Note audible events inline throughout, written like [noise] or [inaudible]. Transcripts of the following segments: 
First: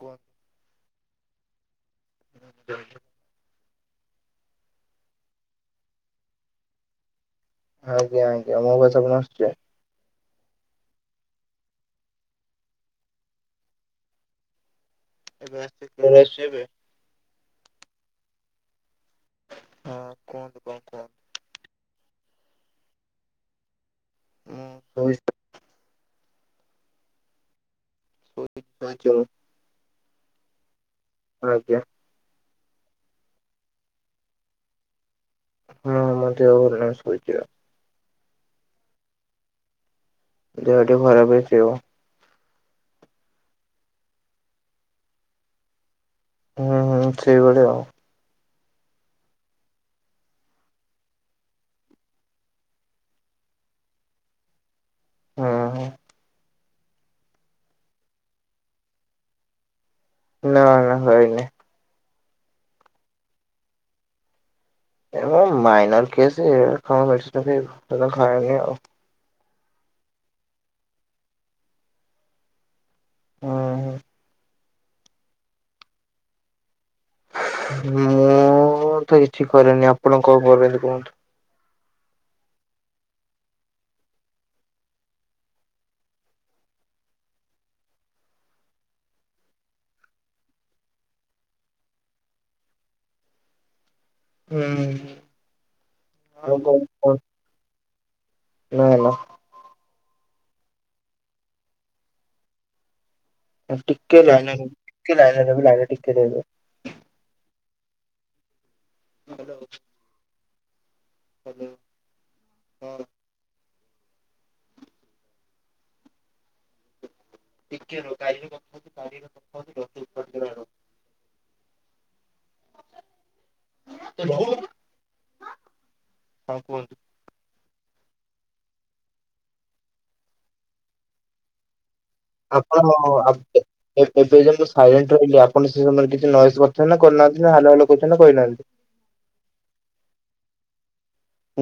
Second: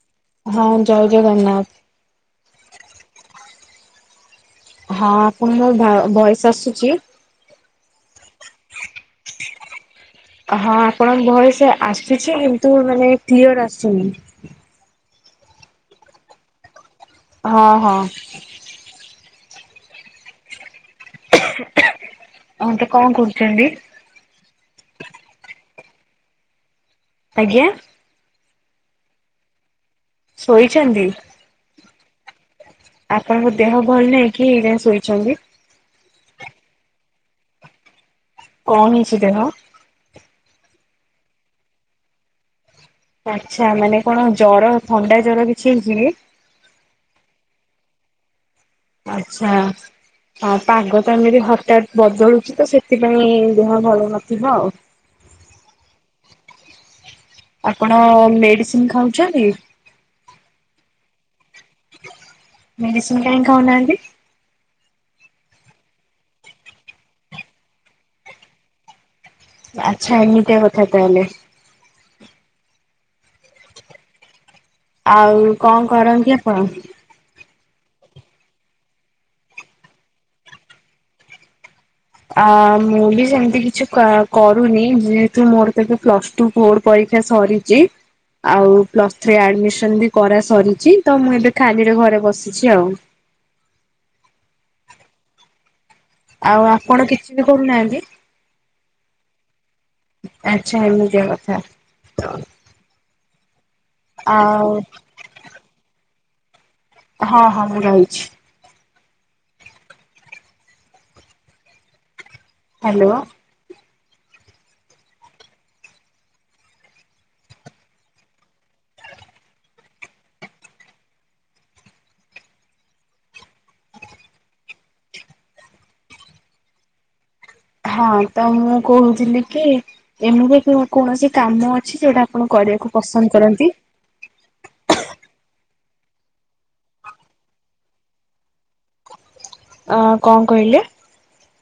କୁ [inaudible] ହଁ ଜୟ ଜଗନ୍ନାଥ। ହୁଁ ହ [inaudible] ହଁ ପୁଣି ଭଏସ୍ ଆସୁଛି। ଆଜ୍ଞା ଆଜ୍ଞା ମୋ ବା ତ ଆପଣ ଆସୁଛେ [unintelligible] ହଁ ଆପଣଙ୍କ ଭଏସ୍ ଆସୁଛି କିନ୍ତୁ ମାନେ କ୍ଲିଅର୍ ଆସିୁନି। ଏବେ ଆସୁଛି କ୍ଲିୟର ଆସଛି ଏବେ? ହଁ ହଁ। ହଁ କୁହନ୍ତୁ କହ କୁହନ୍ତୁ [inaudible] ତାଙ୍କେ କଣ କରୁଛନ୍ତି? ହଁ ହ [inaudible] ଆଜ୍ଞା। ଶଇଛାଛ [inaudible] ଶୋଇଛନ୍ତି? ଆଜ୍ଞା। ଆପଣଙ୍କ ଦେହ ଭଲ ନାହିଁ କି ଏଇନେ ଶୋଇଛନ୍ତି? ହଁ ମତ ଭଲ ଶୋଇ [unintelligible] କଣ ହେଇଛି ଦେହ? ଦେହ ଟିକେ ଖରାପ୍ ହେଇଛି ଆଉ। ଆଚ୍ଛା ମାନେ କଣ ଜର ଥଣ୍ଡା ଜର କିଛି ହେଇ କି? ହୁଁ ହୁଁ ସେହିଭଳି ଆଉ। ଆଚ୍ଛା। ଆଉ ପାଗତ ଏମିତ ହଠାତ୍ ବଦଳୁଚିତ ସେଥିପାଇଁ ଦେହ ଭଲ ନଥିବ ଆଉ। ହଁ। ଆପଣ ମେଡ଼ିସିନ୍ ଖାଉଚନ୍ତି? ନାଁ ନାଁ ଖାଇନି। ମେଡ଼ିସିନ୍ କାଇଁ ଖାଉନାହାନ୍ତି? ଏ ମାଇନର କେସ୍ କଣ ମେଡ଼ିସିନ୍ ଖାଇବୁ, ମୁତ ଖାଏନି ଆଉ। ଆଚ୍ଛା ଏମିତିଆ କଥା ତାହେଲେ। ହୁଁ। ଆଉ କଁ କରନ୍ତି ଆପଣ? ମୁଁତ କିଛି କରେନି, ଆପଣ କଁ କରନ୍ତି, କୁହନ୍ତୁ? ଆ ମୁଁବି ସେମିତି କିଛି କ କରୁନି ଯେହେତୁ ମୋରତ ଏବେ ପ୍ଲସ୍ ଟୁ ଫୋର ପରୀକ୍ଷା ସରି ଚି ଆଉ ପ୍ଲସ୍ ଥ୍ରୀ ଆଡମିସନବି କରା ସରିଚି, ତ ମୁଁଏବେ ଖାଲିରେ ଘରେ ବସିଛି ଆଉ। ହୁଁ। ଆଉ ଆପଣ କିଛିବି କରୁନାହାନ୍ତି? ନାଁ ନାଁ। ଆଚ୍ଛା ଏମିତିଆ କଥା ତ ଟିକେ ଲାଇନରେ ଆଉ ରୁହନ୍ତୁ, ଟିକେ ଲାଇନିରେ ରହିବେ, ଲାଇନିରେ ଟିକେ ରହିବେ। ହଁ ହଁ ମୁଁ ରହିଛି। [unintelligible] ହାଲୋ। ହାଲୋ। ଟିକେ ରୁହନ୍ତୁ [unintelligible] [inaudible] [unintelligible] ହଁ କୁହନ୍ତୁ? ହଁ ତ ମୁଁ କହୁଥିଲିକି ଏମିତି କୌଣସି କାମ ଅଛି ଯୋଉଟା ଆପଣ କରିବାକୁ ପସନ୍ଦ କରନ୍ତି? ଏବେଯେ ମୁଁ ସାଇଲେଣ୍ଟ ରହିଲି ଆପଣ ସେ ସମୟରେ କିଛି ନଏଜ କରିଚନ୍ତିନା କରିନାହାନ୍ତିନା ହାଲୋ ହାଲୋ କହିଚନ୍ତିନା କହିନାହାନ୍ତି? ଅ କଁ କହିଲେ?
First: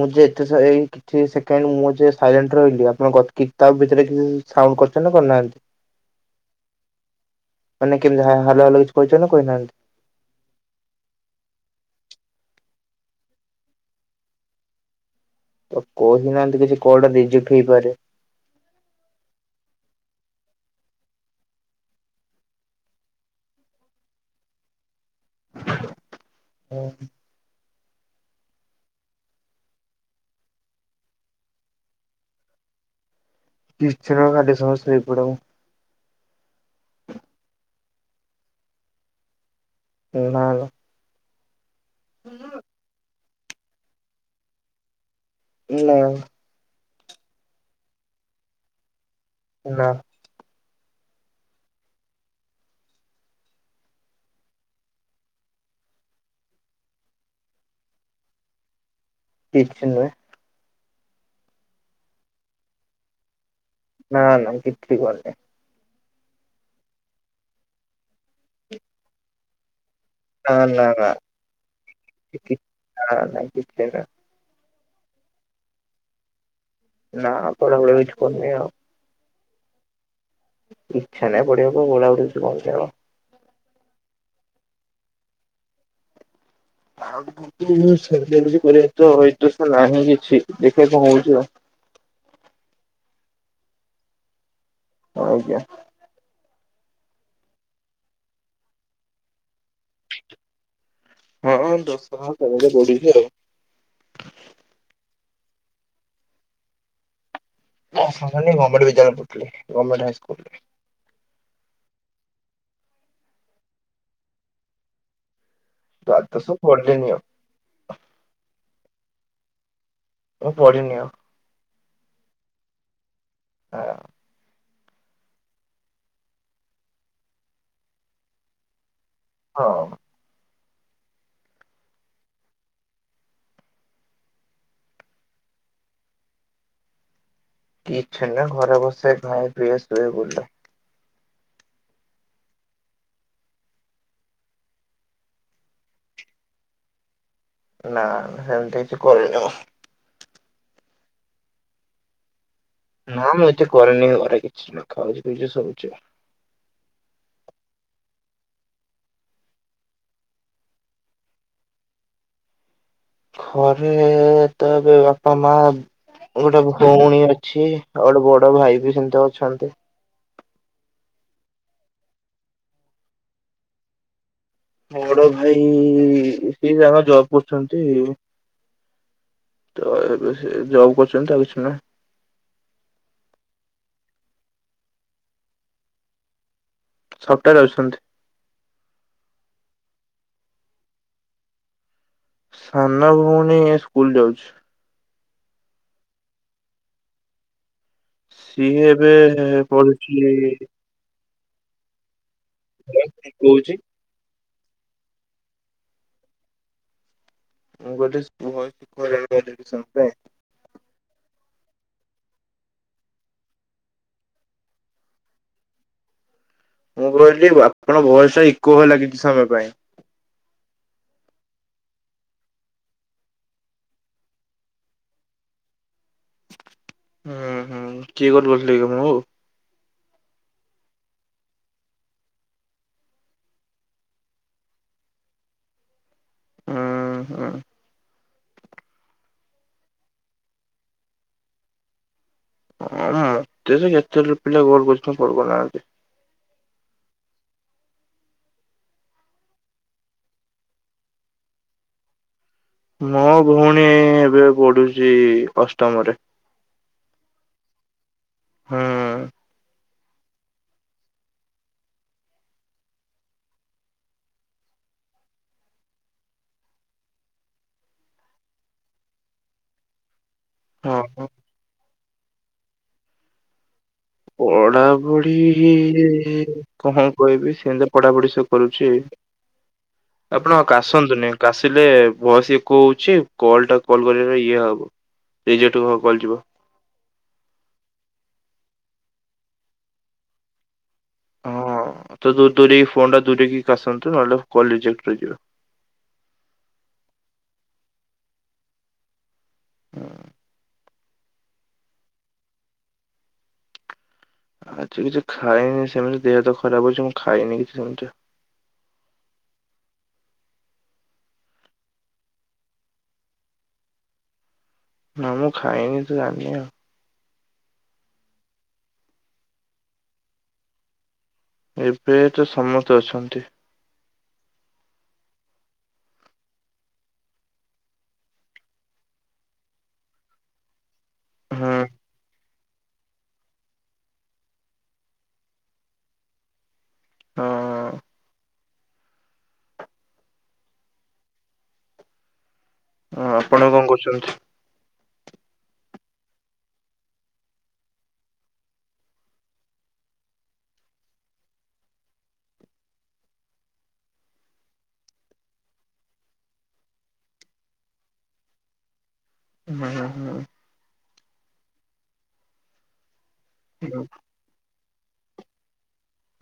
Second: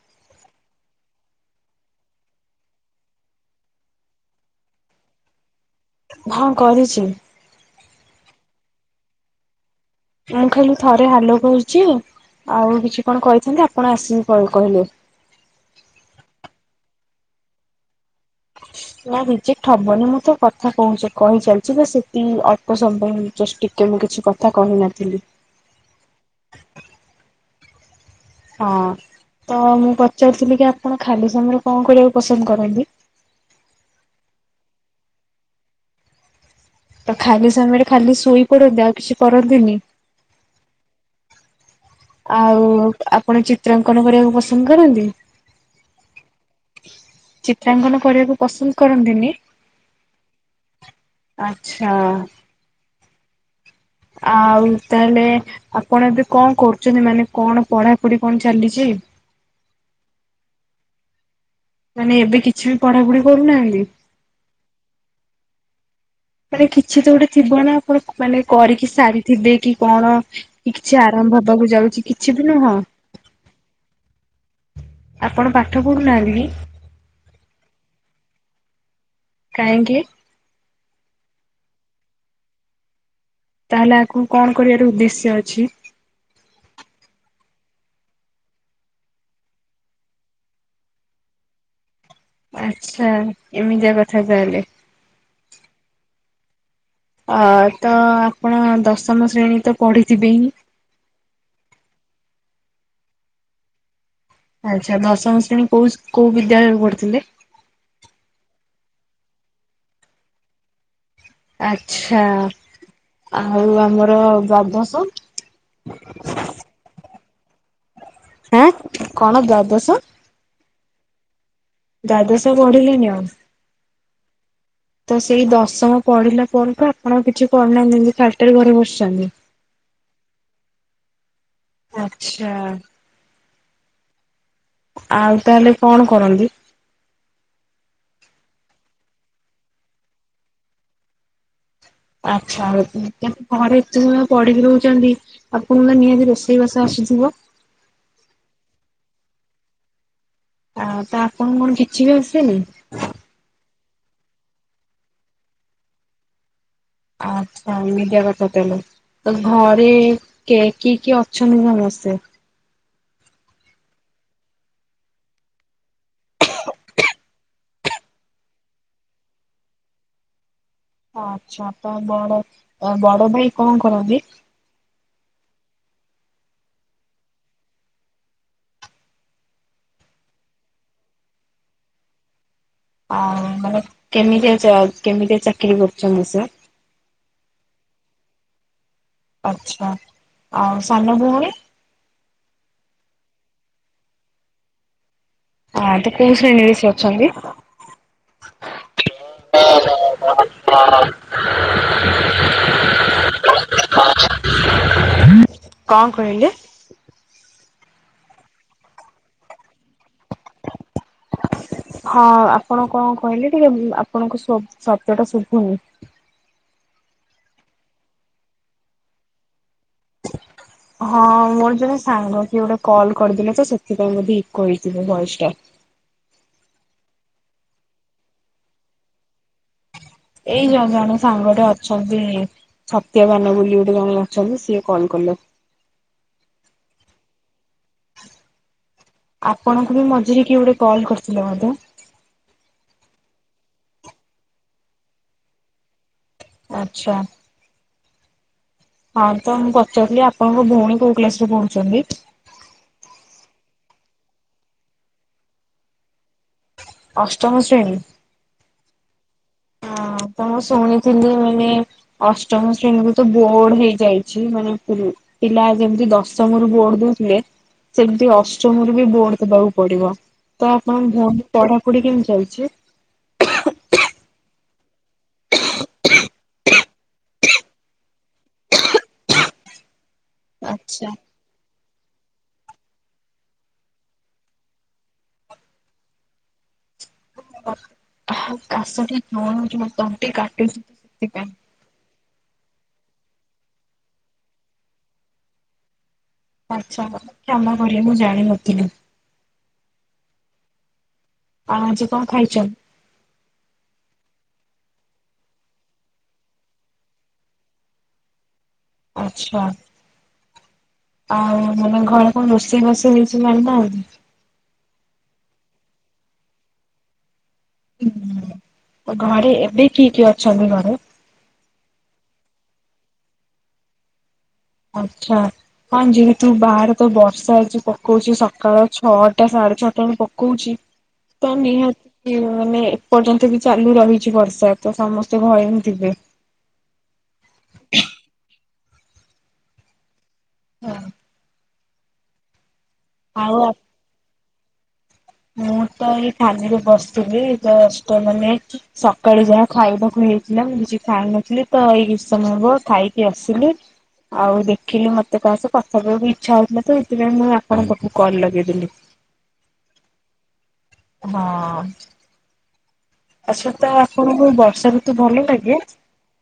ମୁଯେ ଏତେ କିଛି ସେକେଣ୍ଡ ମୁଁଯେ ସାଇଲେଣ୍ଟ ରହିଲି ଆପଣ କ ତା ଭିତରେ କିଛି ସାଉଣ୍ଡ କରଚନ୍ତିନା କରିନାହାନ୍ତି। ହଁ କରିଛି। ମାନେ କେମିତି ହାଏ ହାଲୋ ହାଲୋ କିଛି କହିଚନ୍ତିନା କହିନାହାନ୍ତି? ମୁଁ ଖାଲି ଥରେ ହାଲୋ କଉଚି ଆଉ କିଛି କଣ କହିଥାନ୍ତି ଆପଣ ଆସିକି କ କହିଲେ? ତ କହିନାହାନ୍ତି କିଛି କଲଟା ରିଜେକ୍ଟ ହେଇପାରେ। [inaudible] ନା ରିଜେକ୍ଟ ହବନି ମୁଁତ କଥା କହୁଚି କହି ଚାଲିଚିଯେ ସେଠି ଅଳ୍ପ ସମୟ ପାଇଁ ଜଷ୍ଟିକ୍ ଯେ ମୁଁ କିଛି କଥା କହିନଥିଲି। ଅଁହଁ। ହଁ ତମୁଁ ପଚାରୁଥିଲିକି ଆପଣ ଖାଲି ସମୟରେ କଁ କରିବାକୁ ପସନ୍ଦ କରନ୍ତି? କିଛିନା ଖାଲି ସମୟ ସୋଇପଢ଼େମୁ। ତ ଖାଲି ସମୟରେ ଖାଲି ଶୋଇ ପଡ଼ନ୍ତି, ଆଉ କିଛି କରନ୍ତିନି? କଣ ହେଲା? ଆଉ ଆପଣ ଚିତ୍ରାଙ୍କନ କରିବାକୁ ପସନ୍ଦ କରନ୍ତି? ନା। ଚିତ୍ରାଙ୍କନ କରିବାକୁ ପସନ୍ଦ କରନ୍ତିନି? ନା। ଆଚ୍ଛା। ଆଉ ତାହେଲେ ଆପଣ ଏବେ କଣ କରୁଛନ୍ତି ମାନେ କଣ ପଢାପଢି କଣ ଚାଲିଛି? କିଛି ନୁହେଁ। ମାନେ ଏବେ କିଛି ବି ପଢାପଢି କରୁନାହାନ୍ତି? ନା ନା କିଛି କରୁନି। ମାନେ କିଛି ତ ଗୋଟେ ଥିବ ନା ଆପଣ ମାନେ କରିକି ସାରିଥିବେ କି କଣ? ନା କି ନା କିଛି ନା। ଆରମ୍ଭ ହବାକୁ ଯାଉଛି, କିଛି ବି ନୁହଁ? ନା ନା କିଛି ନାହିଁ। ଆପଣ ପାଠ ପଢ଼ୁନାହାନ୍ତି କି? ନା ପଢା ପଢି କିଛି କରୁନି ଆଉ। କାହିଁକି? ଇଚ୍ଛା ନାହିଁ ପଢିବା କୁ ପଢା ପଢି କିଛି କରୁନି ଆଉ। ତାହେଲେ ଆଗକୁ କଣ କରିବାର ଉଦ୍ଦେଶ୍ୟ ଅଛି? ଆଉ କରିବା ତଇତ ତ ନାହିଁ କିଛି ଦେଖିବା କଣ ହଉଛି ଆ। [unintelligible] ଆଚ୍ଛା ଏମିତିଆ କଥା ତାହେଲେ! ହଁ ଆଜ୍ଞା। ଅ ତ ଆପଣ ଦଶମ ଶ୍ରେଣୀ ତ ପଢିଥିବେ ହିଁ। ହଁଁ ଦଶମ ପର୍ଯ୍ୟନ୍ତ ପଢ଼ିଚି ଆଉ। ଆଚ୍ଛା ଦଶମ ଶ୍ରେଣୀ କୋଉ କୋଉ ବିଦ୍ୟାଳୟରେ ପଢିଥିଲେ? ଦଶମ ଶ୍ରେଣୀ ଗମେଣ୍ଟ ବିଦ୍ୟାଳୟ ରେପଢୁଥିଲି ଗମେଣ୍ଟ ହାଇସ୍କୁଲରେ। ଆଛା ଆଉ ଆମର ଦ୍ୱାଦଶ? ଦ୍ୱାଦଶ ପଢ଼ିଲିନିଆଉ। ଆଁ କ'ଣ ଦ୍ୱାଦଶ? ମୁଁ ପଢିନି ଆଉ। ଦ୍ୱାଦଶ ପଢ଼ିଲେନି ଆଉ? ନା। [unintelligible] ତ ସେଇ ଦଶମ ପଢିଲା ପରଠୁ ଆପଣ କିଛି ପଢି ନାହାନ୍ତି ଖାଲିଟାରେ ଘରେ ବସିଛନ୍ତି? ହଁଅଁ। ଆଚ୍ଛା ଆଉ ତାହେଲେ କ'ଣ କରନ୍ତି? କିଛ ନାଇଁ ଘରେ ବସେ ଖାଏ ପିଏ ଶୁଏ ବୁଲେ। ଆଚ୍ଛା ହଉ କିନ୍ତୁ ଘରେ ଏତେ ସମୟ ପଢିକି ରହୁଛନ୍ତି। ଆପଙ୍କୁ ତ ନିହାତି ରୋଷେଇବାସା ଆସିଥିବ? ନା ନା ହେମତି କିଛି କରିନି ମୁଁ। ଆଉ ତା ଆପଣ ଙ୍କୁ କଣ କିଛି ବି ଆସେନି? ନା ମୁଁ ଏତେ କରିରେନି ଘରେ କିଛି ନା ଖାଉଚି ପିଉଚି ଶୋଉଚି। ଆଚ୍ଛା ଏମିତିଆ କଥା ତାହେଲେ। ତ ଘରେ କେ କିଏ କିଏ ଅଛନ୍ତି ସମସ୍ତେ? ଘରେ ତ ଏବେ ବାପା ମା ଗୋଟେ ଭଉଣୀ ଅଛି ଆଉ ଗୋଟେ ବଡ ଭାଇ ବି ସେମିତି ଅଛନ୍ତି। ଆଚ୍ଛା ତ ବଡ ବଡ ଭାଇ କଣ କରନ୍ତି? ବଡ ଭାଇ ସିଏ ଜାଣ ଜବ୍ କରୁଚନ୍ତି। ତ ଏବେ ସେ ଜବ୍ କରୁଚନ୍ତି ଆଉ କିଛି ନା। ଆଉ ମାନେ କେମିତିଆ ଚ କେମିତିଆ ଚାକିରି କରୁଚନ୍ତି ସିଏ? ସଫ୍ଟୱେରେ ଅଛନ୍ତି। ଆଛା ଆଉ ସାନ ଭଉଣୀ? ସାନ ଭଉଣୀ ଏ ସ୍କୁଲ ଯାଉଛି। ଆ ତ କୋଉ ଶ୍ରେଣୀରେ ସେ ଅଛନ୍ତି? ସିଏ ଏବେ ପଢୁଚି [inaudible] [unintelligible] କଣ କହିଲେ? ମୁଁ କହିଲି [unintelligible] ହଁ ଆପଣ କଣ କହିଲେ ଟିକେ ଆପଣଙ୍କ ଶ-ଶବ୍ଦଟା ଶୁଭୁନି। ମୁଁ କହିଲି ଆପଣ ଭ‌ଏସଟା ଇକୋ ହେଲା କିଛି ସମୟ ପାଇଁ। ହଁ ମୋର ଜଣେ ସାଙ୍ଗ କିଏ ଗୋଟେ କଲ୍ କରିଦେଲେ ଯେ ସେଥିପାଇଁ ବୋଧେ ଇକୋ ହେଇଥିବ ଭଏସଟା। ହୁଁ ହୁଁ କିଏ କଲ୍ କରିଥିଲେ କି ଆପଣଙ୍କୁ? ଏଇ ଜଣେ ଜଣେ ସାଙ୍ଗଟେ ଅଛନ୍ତି। ସତ୍ୟବାନ ବୋଲି ଗୋଟେ ଜଣେ ଅଛନ୍ତି ସିଏ କଲ୍ କଲେ। ଉଁ ହୁଁ। ଆପଣଙ୍କୁ ବି ମଝିରେ କିଏ ଗୋଟେ କଲ୍ କରିଥିଲେ ବୋଧେ? ହଁ ମତେ ତ କେତେ ପି-ପିଲା କଲ୍ କରୁଚନ୍ତି କଲ୍ କରନାହାନ୍ତି। ଆଚ୍ଛା। ହଁ ତ ମୁଁ ପଚାରୁଥିଲି ଆପଣଙ୍କ ଭଉଣୀ କୋଉ କ୍ଲାସରେ ପଢୁଚନ୍ତି? ମୋ ଭଉଣୀ ଏବେ ପଢୁଚି ଅଷ୍ଟମରେ। ଅଷ୍ଟମ ଶ୍ରେଣୀ। ହୁଁ। ହଁ ତ ମୁଁ ଶୁଣିଥିଲି ମାନେ ଅଷ୍ଟମ ଶ୍ରେଣୀକୁ ତ ବୋର୍ଡ ହେଇଯାଇଛି ମାନେ [unintelligible] ପିଲା ଯେମିତି ଦଶମରୁ ବୋର୍ଡ ଦୋଉଥିଲେ। ସେମିତି ଅଷ୍ଟମରୁୁ ବି ବୋର୍ଡ ଦବାକୁ ପଡିବ, ତ ଆପଣଙ୍କ ହଁ ଭ‌ଉଣି ପଢାପଢି କେମିତି ଚାଲିଚି? ପଢାପୁଢୀ କଣ କହିବି ସେମିତ ତ ପଢାପଢି ସେ କରୁଚି। ଆପଣ ଆଚ୍ଛା। କାଶନ୍ତୁନି। କାଶିଲେ ଭ‌ଏସ ଇକୋ ହୋଉଚି କଲଟା କଲ୍ କରିବା ପାଇଁ ଇଏ ହବ। ରେଜେକ୍ଟ କ-କଲ୍ ଯିବ। [inaudible] ଖାଶଟି [unintelligible] ତଣ୍ଟି କାଟୁଚି ସେଥିପାଇଁ। ହଁ ତ ଦୂ-ଦୂରେଇକି ଫୋନଟା ଦୂରେଇକି କାସନ୍ତୁ ନହେଲେ କଲ୍ ରିଜେକ୍ଟ ହେଇଯିବ। ଆଚ୍ଛା ମତେ କ୍ଷମା କରିବେ ମୁଁ ଜାଣିନଥିଲି। ହୁଁ। [unintelligible] ଆଉ ଆଜି କଣ ଖାଇଚନ୍? ଆଜି କିଛି ଖାଇନି ସେମିତି ଦେହ ତ ଖରାପ ହୋଉଚି। ମୁଁ ଖାଇନି କିଛି ସେମିତି। ଆଚ୍ଛା। ଆଉ ମାନେ ଘରେ କଣ ରୋଷେଇ ଫୋଷେଇ ହେଇଚି ଜାଣିନାହାନ୍ତି। ନାଁ ମୁଁ ଖାଇନି ତ ଜାଣିନି ଆଉ। ହୁଁ। [unintelligible] ତ ଘରେ ଏବେ କିଏ କିଏ ଅଛନ୍ତି ଘରେ? ଏବେ ତ ସମସ୍ତେ ଅଛନ୍ତି। ଆଚ୍ଛା, ହଁ ଯେହେତୁ ବାାହାରେ ତ ବର୍ଷା ଆଜି ପକଉଛି। ସକାଳ ଛଅଟା ସାଢେ ଛଅଟା ବେଳୁ ପକଉଛି। ତ ହୁଁ ନିିହାତି [unintelligible] ମାନେ, ଏପର୍ଯ୍ୟନ୍ତ ବି ଚାଲୁ ରହିଛି ବର୍ଷା। ତ ସମସ୍ତେ ଭୟ ହିଁଥିବେ, ହଁ ହଁ ହଁ, ଆପଣ କଣ କହୁଛନ୍ତି? ମୁଁ ତ ଏଇ ଥାନିରେ ବସିଥିଲି ଯଷ୍ଟଏ ମିନିଟ। ସକାଳୁ ଯାହା ଖାଇବାକୁ ହେଇଥିଲା, ମୁଁ କିଛି ଖାଇନଥିଲି ତ ଏଇ କିଛି ସମୟ ହବ ଖାଇକି ଆସିଲି। ଆଉ ଦେଖିଲି ମତେ ତାହା ସହ କଥା କବାକୁ ଇଚ୍ଛା ହଉଥିଲା ତ ସେଇଥିପାଇଁ ମୁଁ ଆପଣ ପାଖକୁ କଲ ଲଗେଇଦେଲି। [unintelligible] ହଁ ଆସତ ହୁଁ ଆପଣଙ୍କୁ ବର୍ଷା ଋତୁ ଭଲ ଲାଗେ?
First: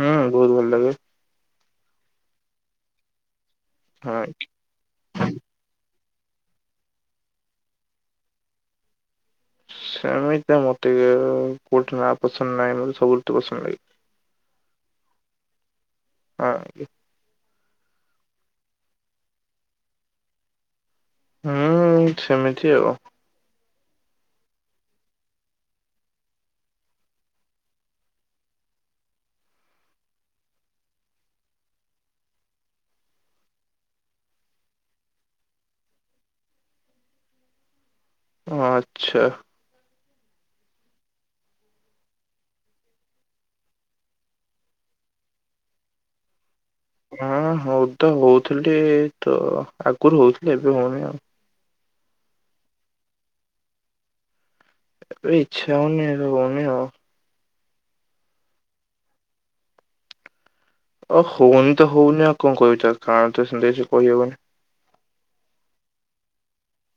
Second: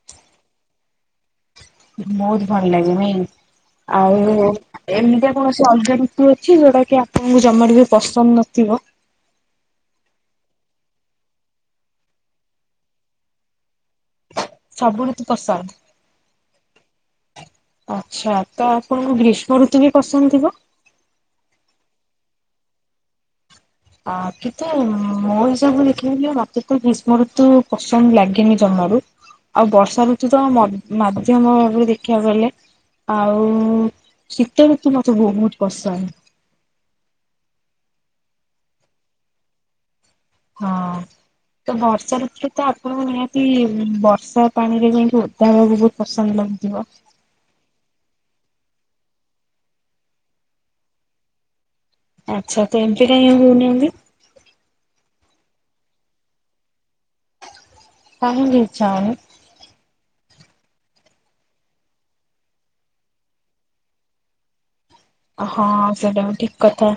ହଁ, ବହୁତ ଭଲ ଲାଗେ। ବହୁତ ଭଲ ଲାଗେନାଇ ଆଉ ହଁ। ଏମିତିଆ କୌଣସି ଅଲଗା ଋତୁ ଅଛି, ଯୋଉଟା କି ଆପଣଙ୍କୁ ଜମାଟ ବି ପସନ୍ଦ ନଥିବ। ସେମିତି ମତେ [unintelligible] କୋଉଠି ନାଁ ପସନ୍ଦ ନାହିଁ, ମତେ ସବୁଋତୁ ପସନ୍ଦ ଲାଗେ। ସବୁ ଋତୁ ପସନ୍ଦ। ହଁ ଆଜ୍ଞା। ଆଚ୍ଛା, ତ ଆପଣଙ୍କୁ ଗ୍ରୀଷ୍ମ ଋତୁ ବି ପସନ୍ଦ ଥିବ। ହୁଁ ସେମିତି ଆଉ। ଆ କିନ୍ତୁ ମୋ ହିସାବରେ ଦେଖିଲେ ମତେ ତ ଗ୍ରୀଷ୍ମ ଋତୁ ପସନ୍ଦ ଲାଗେନି ଜମାରୁ। ଆଉ ବର୍ଷା ଋତୁ ତ ମଧ୍ୟ ମାଧ୍ୟମ ଭାବରେ ଦେଖିବାକୁ ଗଲେ, ଆଉ ଶୀତ ଋତୁ ମତେ ବହୁତ ପସନ୍ଦ। ହଁ, ଆଚ୍ଛା ହଁ ତ ବର୍ଷା ଋତରେ ତ ଆପଣଙ୍କୁ ନିହାତି ବର୍ଷା ପାଣିରେ ଯାଇ [unintelligible] ବହୁତ ପସନ୍ଦ ଲାଗୁଥିବ। ହଁ ହଉ ତ ହଉଥିଲି ତ ଆଗରୁ ହଉଥିଲି ଏବେ ହଉନି ଆଉ। ଆଚ୍ଛା, ତ ଏମିତି କାଇଁ ହଉନି ଇନ୍ଦି। ଏ ଇଚ୍ଛା ହଉନି ରଉନି ଆଉ। କହିଁକି ଇଛା ହଉନି। ଅଉ ହଉନି ତ ହଉନି ଆଉ କଣ କହିବି, କାରଣ ତ ସେମିତି କିଛି କହିହବନି। ହଁ ସେଇଟା ବି ଠିକ୍ କଥା।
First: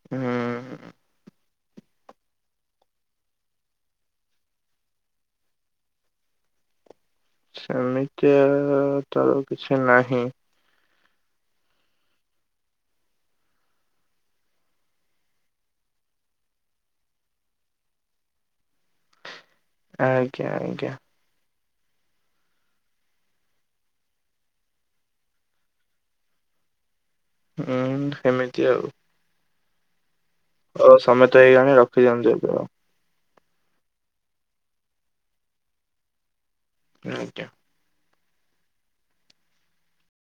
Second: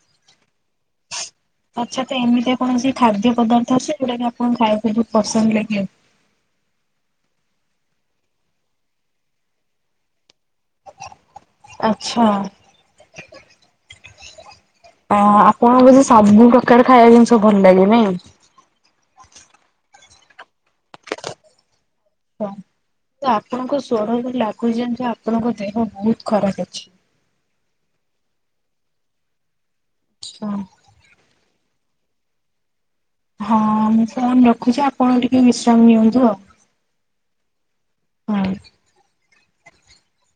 ହୁଁ ଆଛତ ଏମିତିଆ କୌଣସି ଖାଦ୍ୟ ପଦାର୍ଥ ଅଛି, ଯୋଉଟା କି ଆପଣ ଖାଇବାକୁ ବହୁତ ପସନ୍ଦ ଲାଗେ। ସେମିତି ଆଉ ତ କିଛି ନାହିଁ। ଆଚ୍ଛା ହଁ ଆପଣଙ୍କ ବୋଧେ ସବୁ ପ୍ରକାର ଖାଇବା ଜିନିଷ ଭଲ ଲାଗେ ନାଇଁ। ଆଜ୍ଞା, ଆଜ୍ଞା ତ ଆପଣଙ୍କ ସ୍ୱର ରେ ଲାଗୁଛି ଯେମିତି ଆପଣଙ୍କ ଦେହ ବହୁତ ଖରାପ ଅଛି। ହଁ ସେମିତି ଆଉ। ହଁ ହଉ ସମୟତ ହେଇଗାଲାଣି ରଖିଦିଅନ୍ତୁ ଏବେ ଆଉ। ହଁ ମୁ ଫୋନ ରଖୁଛି ଆପଣ ଟିକେ ବିଶ୍ରାମ ନିଅନ୍ତୁ। ଆଉ ଆଜ୍ଞା। ହଁ।